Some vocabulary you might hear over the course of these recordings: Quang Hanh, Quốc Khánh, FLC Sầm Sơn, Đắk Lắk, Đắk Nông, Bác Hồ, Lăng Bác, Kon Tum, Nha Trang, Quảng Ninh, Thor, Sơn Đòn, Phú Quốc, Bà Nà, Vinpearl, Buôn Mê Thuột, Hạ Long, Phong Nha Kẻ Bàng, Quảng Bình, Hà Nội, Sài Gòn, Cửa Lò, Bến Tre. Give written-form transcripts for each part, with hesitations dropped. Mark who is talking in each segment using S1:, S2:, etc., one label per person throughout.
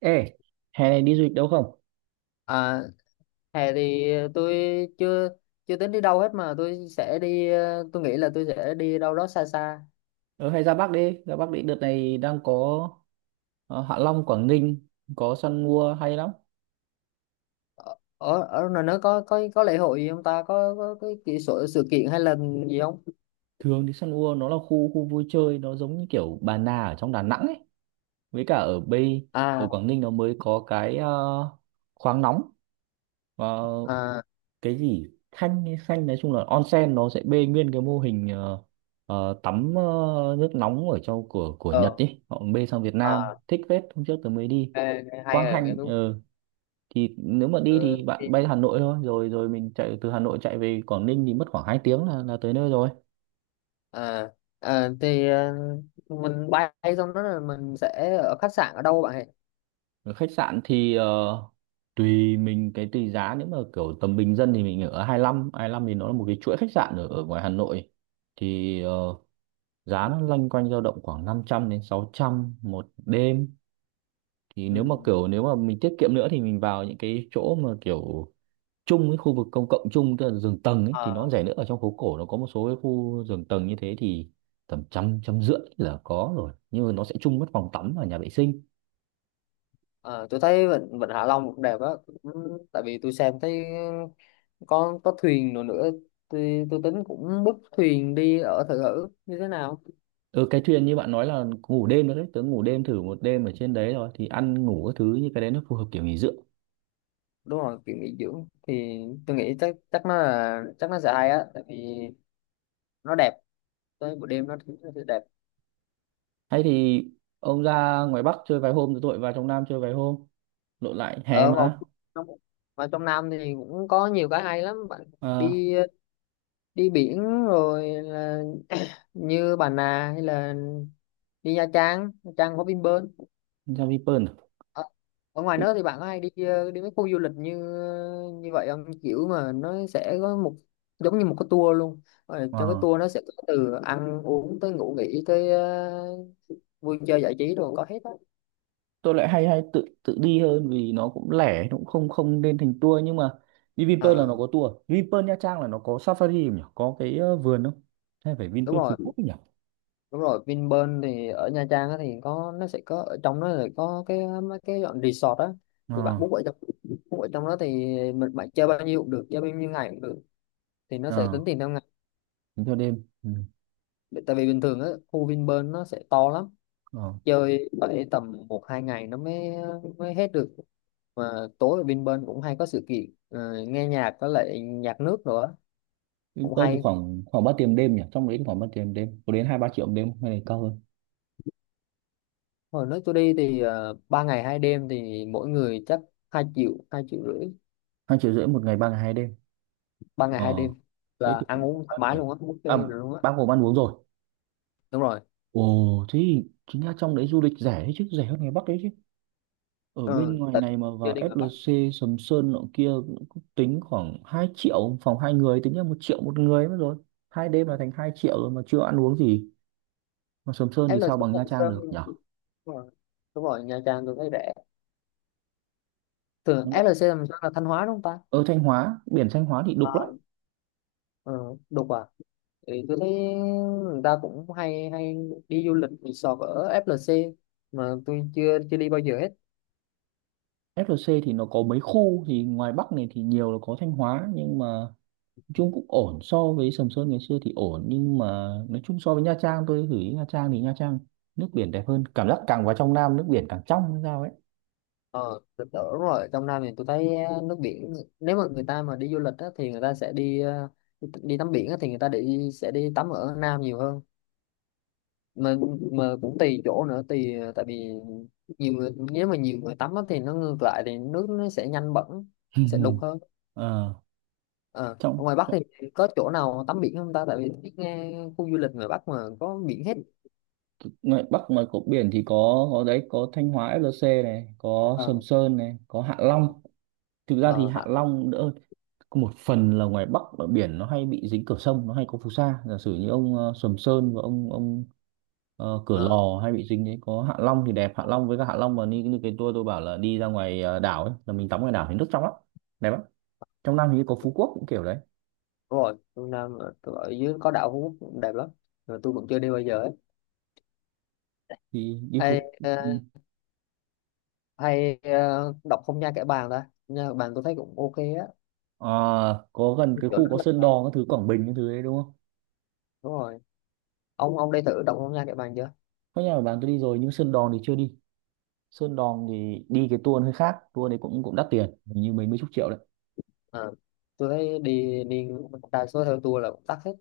S1: Ê, hè này đi du lịch đâu không?
S2: À, hè thì tôi chưa chưa tính đi đâu hết mà tôi sẽ đi tôi nghĩ là tôi sẽ đi đâu đó xa xa.
S1: Ờ, hay ra Bắc đi, ra Bắc đi. Đợt này đang có Hạ Long, Quảng Ninh, có săn mua hay lắm.
S2: Ở ở ở ngoài nó có lễ hội gì không ta, có cái sự kiện hay là gì không?
S1: Thường thì săn mua nó là khu khu vui chơi, nó giống như kiểu Bà Nà ở trong Đà Nẵng ấy. Với cả ở Bay, ở
S2: À.
S1: Quảng Ninh nó mới có cái khoáng nóng, ờ,
S2: À.
S1: cái gì Khanh, hay Khanh nói chung là onsen, nó sẽ bê nguyên cái mô hình tắm nước nóng ở trong của Nhật
S2: Ờ.
S1: ấy. Họ bê sang Việt Nam,
S2: À.
S1: thích phết, hôm trước tôi mới đi.
S2: Hay,
S1: Quang
S2: rồi nghe
S1: Hanh,
S2: đúng.
S1: thì nếu mà đi
S2: Ờ,
S1: thì bạn
S2: thì.
S1: bay Hà Nội thôi, rồi rồi mình chạy từ Hà Nội chạy về Quảng Ninh thì mất khoảng 2 tiếng là tới nơi rồi.
S2: À, à thì mình bay xong đó là mình sẽ ở khách sạn ở đâu bạn ấy?
S1: Ở khách sạn thì tùy mình, cái tùy giá, nếu mà kiểu tầm bình dân thì mình ở 25 lăm, thì nó là một cái chuỗi khách sạn ở ngoài Hà Nội, thì giá nó loanh quanh dao động khoảng 500 đến 600 một đêm. Thì
S2: Ừ.
S1: nếu mà mình tiết kiệm nữa thì mình vào những cái chỗ mà kiểu chung với khu vực công cộng, chung tức là giường tầng ấy, thì nó
S2: Ờ,
S1: rẻ nữa. Ở trong phố cổ nó có một số cái khu giường tầng như thế thì tầm trăm trăm rưỡi là có rồi, nhưng mà nó sẽ chung mất phòng tắm và nhà vệ sinh.
S2: ờ, tôi thấy vịnh Vịnh Hạ Long cũng đẹp á. Ừ, tại vì tôi xem thấy có thuyền nữa nữa. Tôi tính cũng book thuyền đi ở thử thử như thế nào.
S1: Ừ, cái thuyền như bạn nói là ngủ đêm nữa đấy, tớ ngủ đêm thử một đêm ở trên đấy rồi, thì ăn ngủ các thứ, như cái đấy nó phù hợp kiểu nghỉ dưỡng.
S2: Đúng rồi, kiểu nghỉ dưỡng thì tôi nghĩ chắc chắc nó là chắc nó sẽ hay á, tại vì nó đẹp, tới buổi đêm nó sẽ đẹp.
S1: Hay thì ông ra ngoài Bắc chơi vài hôm rồi tôi lại vào trong Nam chơi vài hôm, lộn lại hè
S2: Ở vào
S1: mà.
S2: trong Vào trong Nam thì cũng có nhiều cái hay lắm bạn.
S1: À,
S2: Đi đi biển rồi là như Bà Nà hay là đi Nha Trang. Nha Trang có Vinpearl.
S1: ra Vinpearl à?
S2: Ở ở ngoài nước thì bạn có hay đi đi mấy khu du lịch như như vậy không? Kiểu mà nó sẽ có một, giống như một cái tour luôn. Rồi trong cái
S1: Ờ.
S2: tour nó sẽ có từ ăn uống tới ngủ nghỉ tới vui chơi giải trí rồi có hết á.
S1: Tôi lại hay hay tự tự đi hơn, vì nó cũng lẻ, nó cũng không không nên thành tour, nhưng mà đi Vinpearl là
S2: Ờ,
S1: nó có tour à? Vinpearl Nha Trang là nó có safari không nhỉ, có cái vườn không, hay phải
S2: đúng
S1: Vinpearl Phú
S2: rồi,
S1: Quốc nhỉ.
S2: đúng rồi. Vinpearl thì ở Nha Trang á thì có, nó sẽ có ở trong đó là có cái mấy cái dọn resort á.
S1: Ờ,
S2: Thì bạn book ở trong đó thì mình bạn chơi bao nhiêu cũng được, chơi bao nhiêu ngày cũng được, thì nó sẽ
S1: ờ,
S2: tính tiền theo ngày.
S1: tính theo đêm, ừ.
S2: Tại vì bình thường á, khu Vinpearl nó sẽ to lắm,
S1: Ờ.
S2: chơi phải tầm một hai ngày nó mới mới hết được, mà tối ở bên bên cũng hay có sự kiện nghe nhạc với lại nhạc nước nữa. Cũng
S1: Vinpearl thì
S2: hay.
S1: khoảng khoảng ba tiền đêm nhỉ, trong đấy thì khoảng ba tiền đêm có đến 2-3 triệu một đêm không? Hay là cao hơn,
S2: Hồi nước tôi đi thì 3 ngày 2 đêm thì mỗi người chắc 2 triệu, 2,5 triệu.
S1: 2,5 triệu một ngày, 3 ngày 2 đêm?
S2: Ba ngày
S1: ờ
S2: hai đêm
S1: Thế
S2: là
S1: thì
S2: ăn
S1: cũng không
S2: uống thoải
S1: đắt nhỉ.
S2: mái luôn á,
S1: À,
S2: buffet rồi luôn á.
S1: bao gồm ăn uống rồi.
S2: Đúng rồi.
S1: Ồ, thế thì chính ra trong đấy du lịch rẻ đấy chứ, rẻ hơn ngoài Bắc đấy chứ. Ở bên
S2: Ừ,
S1: ngoài
S2: tại
S1: này mà
S2: chưa
S1: vào
S2: đi ngoài Bắc.
S1: FLC Sầm Sơn nọ kia cũng cũng tính khoảng 2 triệu phòng hai người, tính là 1 triệu một người mất rồi. 2 đêm là thành 2 triệu rồi mà chưa ăn uống gì, mà Sầm Sơn thì sao
S2: FLC
S1: bằng
S2: Sầm
S1: Nha Trang
S2: Sơn,
S1: được
S2: đúng
S1: nhở.
S2: rồi. Đúng rồi, Nha Trang tôi thấy rẻ. Thường FLC Sầm Sơn là Thanh Hóa đúng không ta?
S1: Ở Thanh Hóa, biển Thanh Hóa thì đục lắm.
S2: Ờ. Ừ, đúng. Thì tôi thấy người ta cũng hay hay đi du lịch resort ở FLC mà tôi chưa chưa đi bao giờ hết.
S1: FLC thì nó có mấy khu, thì ngoài Bắc này thì nhiều là có Thanh Hóa, nhưng mà nói chung cũng ổn so với Sầm Sơn ngày xưa thì ổn, nhưng mà nói chung so với Nha Trang, tôi gửi Nha Trang thì Nha Trang nước biển đẹp hơn, cảm giác càng vào trong Nam nước biển càng trong hay sao ấy.
S2: Ờ, tôi tưởng rồi trong Nam thì tôi thấy nước biển, nếu mà người ta mà đi du lịch á, thì người ta sẽ đi đi tắm biển á, thì người ta sẽ đi tắm ở Nam nhiều hơn mà mà cũng tùy chỗ nữa, tùy tại vì nhiều người, nếu mà nhiều người tắm á, thì nó ngược lại thì nước nó sẽ nhanh bẩn, nó sẽ đục hơn.
S1: Ờ,
S2: Ờ. Ở
S1: trong
S2: ngoài Bắc thì có chỗ nào tắm biển không ta? Tại vì tôi nghe khu du lịch ngoài Bắc mà có biển hết.
S1: ngoài Bắc, ngoài cột biển thì có đấy, có Thanh Hóa FLC này, có
S2: Ờ.
S1: Sầm Sơn này, có Hạ Long, thực ra thì
S2: Ờ
S1: Hạ
S2: hả?
S1: Long đỡ hơn. Có một phần là ngoài Bắc ở biển nó hay bị dính cửa sông, nó hay có phù sa, giả sử như ông Sầm Sơn, và ông Cửa
S2: Ờ,
S1: Lò hay bị dính đấy. Có Hạ Long thì đẹp, Hạ Long với cả Hạ Long mà đi như cái tour tôi bảo, là đi ra ngoài đảo ấy, là mình tắm ngoài đảo thì nước trong lắm, đẹp lắm. Trong Nam thì có Phú Quốc cũng kiểu đấy,
S2: đúng rồi. Phương Nam ở dưới có đảo Phú Quốc cũng đẹp lắm, mà tôi cũng chưa đi bao giờ ấy.
S1: thì đi
S2: Ê,
S1: Phú. Ừ.
S2: hay đọc không Nha Kẻ Bàng ta? Phong Nha Kẻ Bàng tôi thấy cũng ok á.
S1: À, có gần cái
S2: Chỗ
S1: khu
S2: đó
S1: có
S2: là
S1: Sơn Đòn các thứ, Quảng Bình các thứ đấy, đúng không?
S2: đúng rồi. Ông đi thử đọc không Nha Kẻ Bàng chưa?
S1: Có, nhà của bạn tôi đi rồi nhưng Sơn Đòn thì chưa đi. Sơn Đòn thì đi cái tour hơi khác, tour đấy cũng cũng đắt tiền, hình như mấy mấy chục triệu đấy.
S2: Ờ, tôi thấy đi đi đa số theo tour là cũng tắc hết.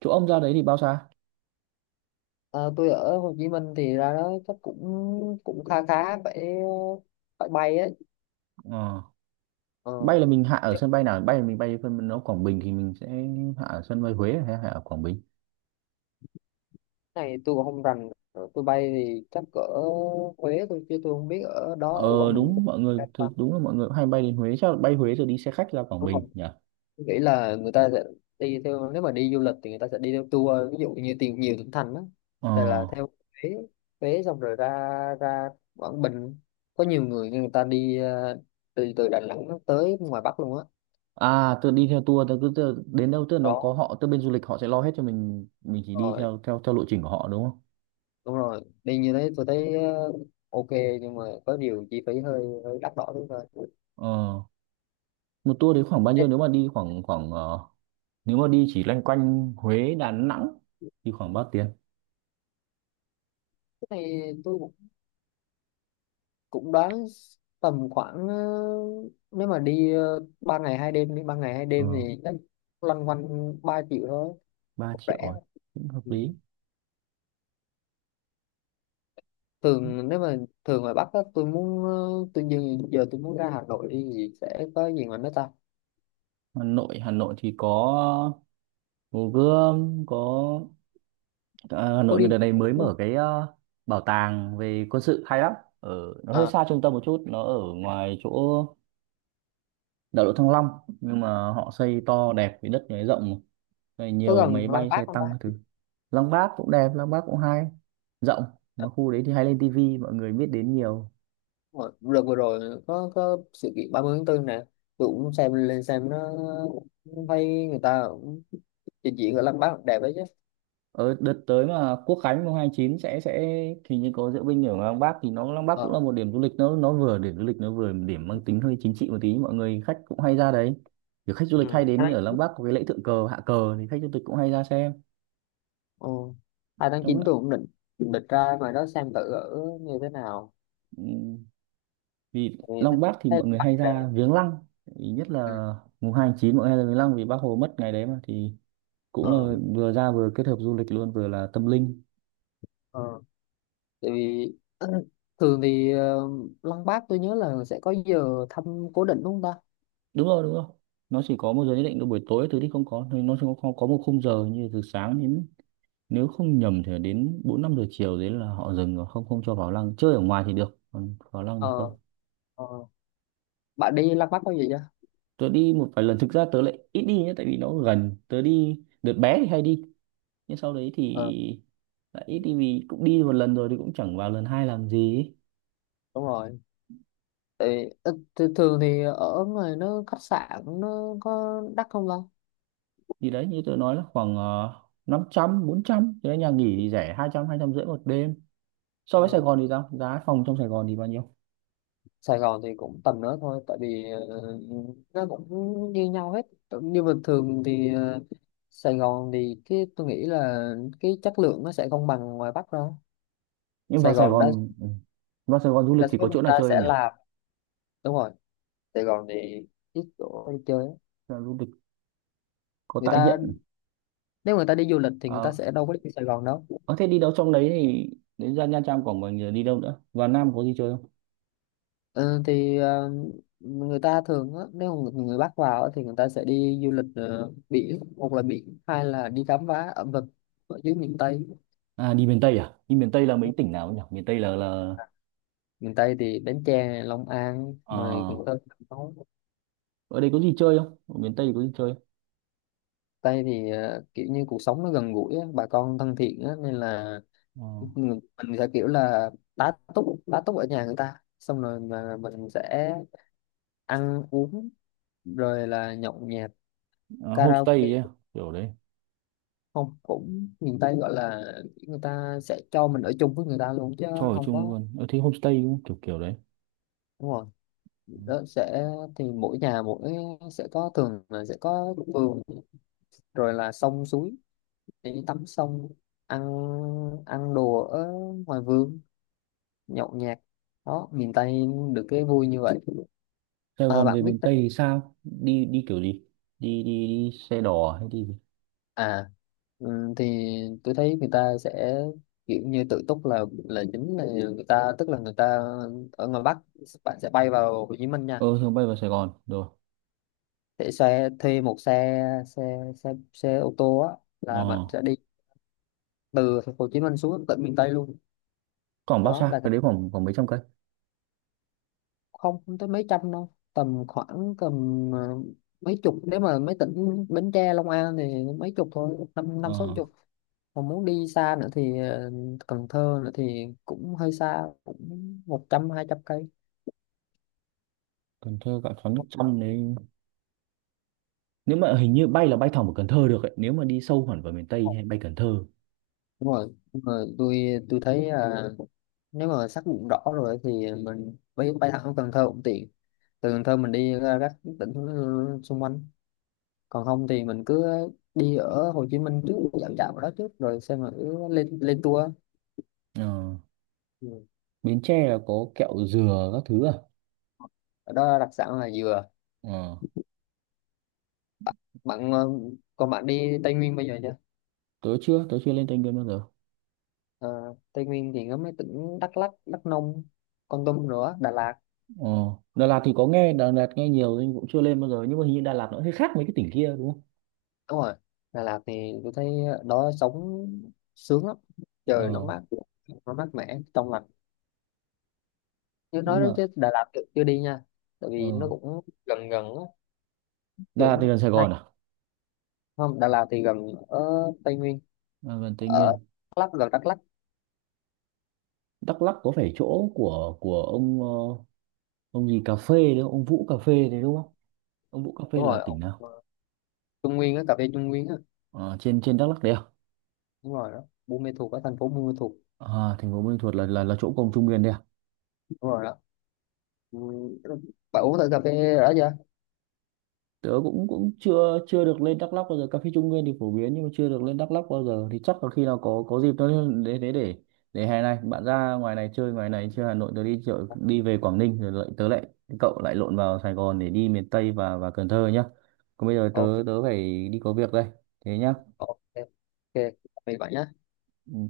S1: Chỗ ông ra đấy thì bao xa?
S2: Ờ, tôi ở Hồ Chí Minh thì ra đó chắc cũng cũng khá khá, phải phải bay ấy.
S1: Ờ,
S2: Ờ,
S1: bay là mình hạ ở sân bay nào, bay là mình bay phân nó Quảng Bình thì mình sẽ hạ ở sân bay Huế hay hạ ở Quảng Bình?
S2: này tôi cũng không rành. Rồi tôi bay thì chắc ở Huế thôi chứ tôi không biết ở đó ở
S1: Ờ
S2: Quảng Bình có
S1: Đúng, mọi người
S2: bay
S1: thì
S2: không.
S1: đúng là mọi người cũng hay bay đến Huế, chắc là bay Huế rồi đi xe khách ra Quảng
S2: Đúng không,
S1: Bình nhỉ.
S2: tôi nghĩ là người ta sẽ đi theo, nếu mà đi du lịch thì người ta sẽ đi theo tour, ví dụ như tìm nhiều tỉnh thành đó,
S1: ờ
S2: tại là theo Huế. Huế xong rồi ra ra Quảng Bình. Có nhiều người, người ta đi từ từ Đà Nẵng tới ngoài Bắc luôn á.
S1: À, tôi đi theo tour, tôi cứ đến đâu, tức là nó có
S2: Đó
S1: họ, tức bên du lịch họ sẽ lo hết cho mình chỉ đi
S2: rồi,
S1: theo theo theo lộ trình của họ, đúng không?
S2: đúng rồi, đi như thế tôi thấy ok, nhưng mà có điều chi phí hơi hơi đắt đỏ đúng thôi.
S1: ờ Một tour đấy khoảng bao
S2: Thế
S1: nhiêu, nếu mà đi khoảng khoảng nếu mà đi chỉ loanh quanh Huế, Đà Nẵng thì khoảng bao tiền?
S2: cái này tôi cũng cũng đoán tầm khoảng nếu mà đi ba ngày hai đêm,
S1: ờ,
S2: thì chắc loanh quanh 3 triệu thôi,
S1: 3
S2: cũng
S1: triệu
S2: rẻ.
S1: rồi cũng hợp
S2: Ừ.
S1: lý.
S2: thường nếu mà thường ngoài Bắc á, tôi muốn tôi giờ, giờ tôi muốn ra Hà Nội đi thì sẽ có gì mà nó ta?
S1: Hà Nội thì có Hồ Gươm, có, à, Hà
S2: Có
S1: Nội
S2: đi
S1: người đợt
S2: bộ
S1: này mới
S2: đúng không?
S1: mở cái bảo tàng về quân sự hay lắm. Ở, nó hơi
S2: À,
S1: xa trung tâm một chút, nó ở ngoài chỗ đại lộ Thăng Long, nhưng mà họ xây to đẹp, với đất này rộng này,
S2: có
S1: nhiều
S2: gần
S1: máy
S2: Lăng
S1: bay
S2: Bác
S1: xe
S2: không ta?
S1: tăng các thứ. Lăng Bác cũng đẹp, Lăng Bác cũng hay, rộng,
S2: À,
S1: mà khu đấy thì hay lên tivi mọi người biết đến nhiều.
S2: đúng rồi. Đợt vừa rồi có sự kiện 30 tháng 4 nè. Tôi cũng xem, lên xem nó, thấy người ta cũng trình diễn ở Lăng Bác đẹp đấy chứ.
S1: Ở đợt tới mà Quốc Khánh mùng 2/9 sẽ thì như có diễu binh ở Lăng Bác, thì nó Lăng Bác cũng là
S2: Ờ.
S1: một điểm du lịch, nó vừa điểm du lịch, nó vừa điểm mang tính hơi chính trị một tí, mọi người khách cũng hay ra đấy, kiểu khách du lịch hay
S2: Ừ.
S1: đến ở Lăng Bác, có cái lễ thượng cờ hạ cờ thì khách du lịch cũng hay ra xem.
S2: Ồ, 2 tháng
S1: Trong
S2: 9 tôi cũng định định ra ngoài đó xem thử ở như thế nào.
S1: ừm, Vì
S2: Tại vì thấy,
S1: Lăng Bác thì
S2: thấy
S1: mọi người
S2: bạn
S1: hay
S2: đẹp.
S1: ra viếng lăng. Ý nhất là
S2: Ừ.
S1: mùng 2/9 mọi người hay ra viếng lăng, vì Bác Hồ mất ngày đấy mà, thì cũng
S2: Ờ,
S1: là vừa ra vừa kết hợp du lịch luôn, vừa là tâm linh.
S2: ờ. Tại vì thường thì Lăng Bác tôi nhớ là sẽ có giờ thăm cố định đúng không ta?
S1: Đúng rồi, đúng rồi. Nó chỉ có một giờ nhất định, là buổi tối thứ thì không có, thì nó chỉ có một khung giờ, như từ sáng đến, nếu không nhầm, thì đến 4-5 giờ chiều đấy là họ dừng rồi, không không cho vào lăng. Chơi ở ngoài thì được, còn vào lăng thì
S2: Ờ,
S1: không.
S2: ờ. Bạn đi Lăng Bác bao giờ chưa?
S1: Tớ đi một vài lần, thực ra tớ lại ít đi nhé, tại vì nó gần tớ đi đợt bé thì hay đi, nhưng sau đấy thì
S2: Ờ,
S1: lại ít đi vì cũng đi một lần rồi thì cũng chẳng vào lần hai làm gì ấy.
S2: đúng rồi. Tại vì, thường thì ở ngoài nó khách sạn nó có đắt không ta?
S1: Thì đấy như tớ nói là khoảng 500-400 thế nhà nghỉ thì rẻ, hai hai trăm, hai trăm rưỡi một đêm. So
S2: Ờ.
S1: với Sài Gòn thì sao, giá phòng trong Sài Gòn thì bao nhiêu?
S2: Sài Gòn thì cũng tầm đó thôi, tại vì ờ, nó cũng như nhau hết. Cũng như bình thường thì Sài Gòn thì cái tôi nghĩ là cái chất lượng nó sẽ không bằng ngoài Bắc đâu.
S1: Nhưng
S2: Sài
S1: vào Sài
S2: Gòn đa
S1: Gòn, ừ, vào Sài Gòn du lịch
S2: đa
S1: thì
S2: số
S1: có
S2: người
S1: chỗ nào
S2: ta
S1: chơi
S2: sẽ
S1: không nhỉ?
S2: làm, đúng rồi. Sài Gòn thì ít chỗ đi chơi á.
S1: Là du lịch, có
S2: Người
S1: tại
S2: ta,
S1: hiện.
S2: nếu người ta đi du lịch thì người ta
S1: Ờ,
S2: sẽ đâu có đi Sài Gòn đâu.
S1: à, thế đi đâu trong đấy thì đến, ra Nha Trang, Quảng Bình, rồi đi đâu nữa, vào Nam có gì chơi không?
S2: Ờ, thì người ta thường á, nếu mà người Bắc vào á, thì người ta sẽ đi du lịch biển, một là biển, hai là đi khám phá ẩm thực ở dưới miền Tây.
S1: À, đi miền Tây, à đi miền Tây là mấy tỉnh nào nhỉ, miền Tây là,
S2: Miền Tây thì Bến Tre, Long An
S1: ờ,
S2: rồi Cần Thơ, Cà.
S1: ở đây có gì chơi không, ở miền Tây thì có gì chơi
S2: Tây thì kiểu như cuộc sống nó gần gũi á, bà con thân thiện á, nên là
S1: không?
S2: mình sẽ kiểu là tá túc tá túc ở nhà người ta, xong rồi mà mình sẽ ăn uống rồi là nhậu nhẹt
S1: Ờ, à, homestay
S2: karaoke.
S1: ấy, à? Kiểu đấy,
S2: Không, cũng miền Tây gọi là người ta sẽ cho mình ở chung với người ta luôn chứ
S1: cho ở
S2: không
S1: chung
S2: có,
S1: luôn ở, thế homestay cũng kiểu kiểu đấy.
S2: đúng rồi.
S1: Ừ.
S2: Đó sẽ, thì mỗi nhà mỗi sẽ có, thường là sẽ có vườn rồi là sông suối để đi tắm, xong ăn ăn đồ ở ngoài vườn, nhậu nhẹt. Đó, miền Tây được cái vui như vậy.
S1: Sài
S2: À,
S1: Gòn
S2: bạn
S1: về
S2: biết
S1: miền Tây
S2: đấy.
S1: thì sao, đi đi kiểu gì, đi đi đi xe đò hay đi gì?
S2: À. Thì tôi thấy người ta sẽ kiểu như tự túc là chính là người ta, tức là người ta ở ngoài Bắc bạn sẽ bay vào Hồ Chí Minh nha.
S1: Ờ Thường bay vào Sài Gòn rồi.
S2: Sẽ xe, thuê một xe xe xe xe ô tô á,
S1: ờ
S2: là bạn sẽ đi từ Hồ Chí Minh xuống tận miền Tây luôn.
S1: Khoảng bao
S2: Đó
S1: xa
S2: là
S1: cái đấy, khoảng khoảng mấy trăm cây?
S2: không, không tới mấy trăm đâu, tầm khoảng ờ, mấy chục, nếu mà mấy tỉnh Bến Tre Long An thì mấy chục thôi, năm
S1: Ờ,
S2: năm sáu chục. Còn muốn đi xa nữa thì Cần Thơ nữa thì cũng hơi xa, cũng 100-200 cây.
S1: Cần Thơ cạn sóng nước trong đấy, nếu mà hình như bay là bay thẳng vào Cần Thơ được ấy, nếu mà đi sâu hẳn vào miền Tây hay bay Cần Thơ.
S2: Đúng rồi nhưng mà tôi tôi thấy là nếu mà xác định rõ rồi thì mình bay bay thẳng Cần Thơ cũng tiện, từ Cần Thơ mình đi ra các tỉnh xung quanh, còn không thì mình cứ đi ở Hồ Chí Minh trước, dạo dạo ở đó trước rồi xem, mà cứ lên lên tour.
S1: Ờ,
S2: Ừ.
S1: Bến Tre là có kẹo dừa các thứ à.
S2: Ở đó đặc sản là dừa,
S1: Ờ,
S2: bạn. Ờ, còn bạn đi Tây Nguyên bây giờ chưa?
S1: tớ chưa lên Tây Nguyên bao giờ.
S2: Ờ, Tây Nguyên thì có mấy tỉnh Đắk Lắk, Đắk Nông, Kon Tum nữa, Đà Lạt.
S1: Ờ, Đà Lạt thì có nghe, Đà Lạt nghe nhiều nhưng cũng chưa lên bao giờ, nhưng mà hình như Đà Lạt nó hơi khác mấy cái tỉnh kia, đúng không?
S2: Đúng rồi, Đà Lạt thì tôi thấy ở đó sống sướng lắm, trời nó
S1: Ờ,
S2: mát, nó mát mẻ trong lành, chứ nói
S1: nhưng
S2: đó
S1: mà
S2: chứ Đà Lạt tôi chưa đi nha, tại vì nó
S1: ờ,
S2: cũng gần gần á.
S1: Đà
S2: Tôi
S1: Lạt thì
S2: cũng
S1: gần Sài
S2: hay,
S1: Gòn à?
S2: không, Đà Lạt thì gần ở Tây Nguyên,
S1: À, gần Tây
S2: ở
S1: Nguyên.
S2: Đắk Lắk, gần Đắk Lắk.
S1: Đắk Lắk có phải chỗ của ông, ông gì cà phê đấy, ông Vũ cà phê đấy đúng không, ông Vũ cà phê
S2: Đúng
S1: là
S2: rồi,
S1: tỉnh
S2: ông
S1: nào?
S2: Trung Nguyên á, cà phê Trung Nguyên á.
S1: Ờ, trên trên Đắk Lắk đấy à?
S2: Đúng rồi đó, Buôn Mê Thuột, ở thành phố Buôn Mê Thuột.
S1: À, thành phố Buôn Ma Thuột là chỗ cổng Trung Nguyên đấy à?
S2: Đúng rồi đó. Ừ, bạn uống thử cà phê đã chưa?
S1: Tớ cũng cũng chưa chưa được lên Đắk Lắk bao giờ. Cà phê Trung Nguyên thì phổ biến nhưng mà chưa được lên Đắk Lắk bao giờ. Thì chắc là khi nào có dịp tớ để để hè này bạn ra ngoài này chơi, ngoài này chơi Hà Nội, tớ đi chợ, đi về Quảng Ninh, rồi lại tớ lại cậu lại lộn vào Sài Gòn để đi miền Tây và Cần Thơ nhá. Còn bây giờ tớ
S2: Ok,
S1: tớ phải đi có việc đây. Thế nhá.
S2: ok, ok, tạm biệt bạn nhé.
S1: Ừ.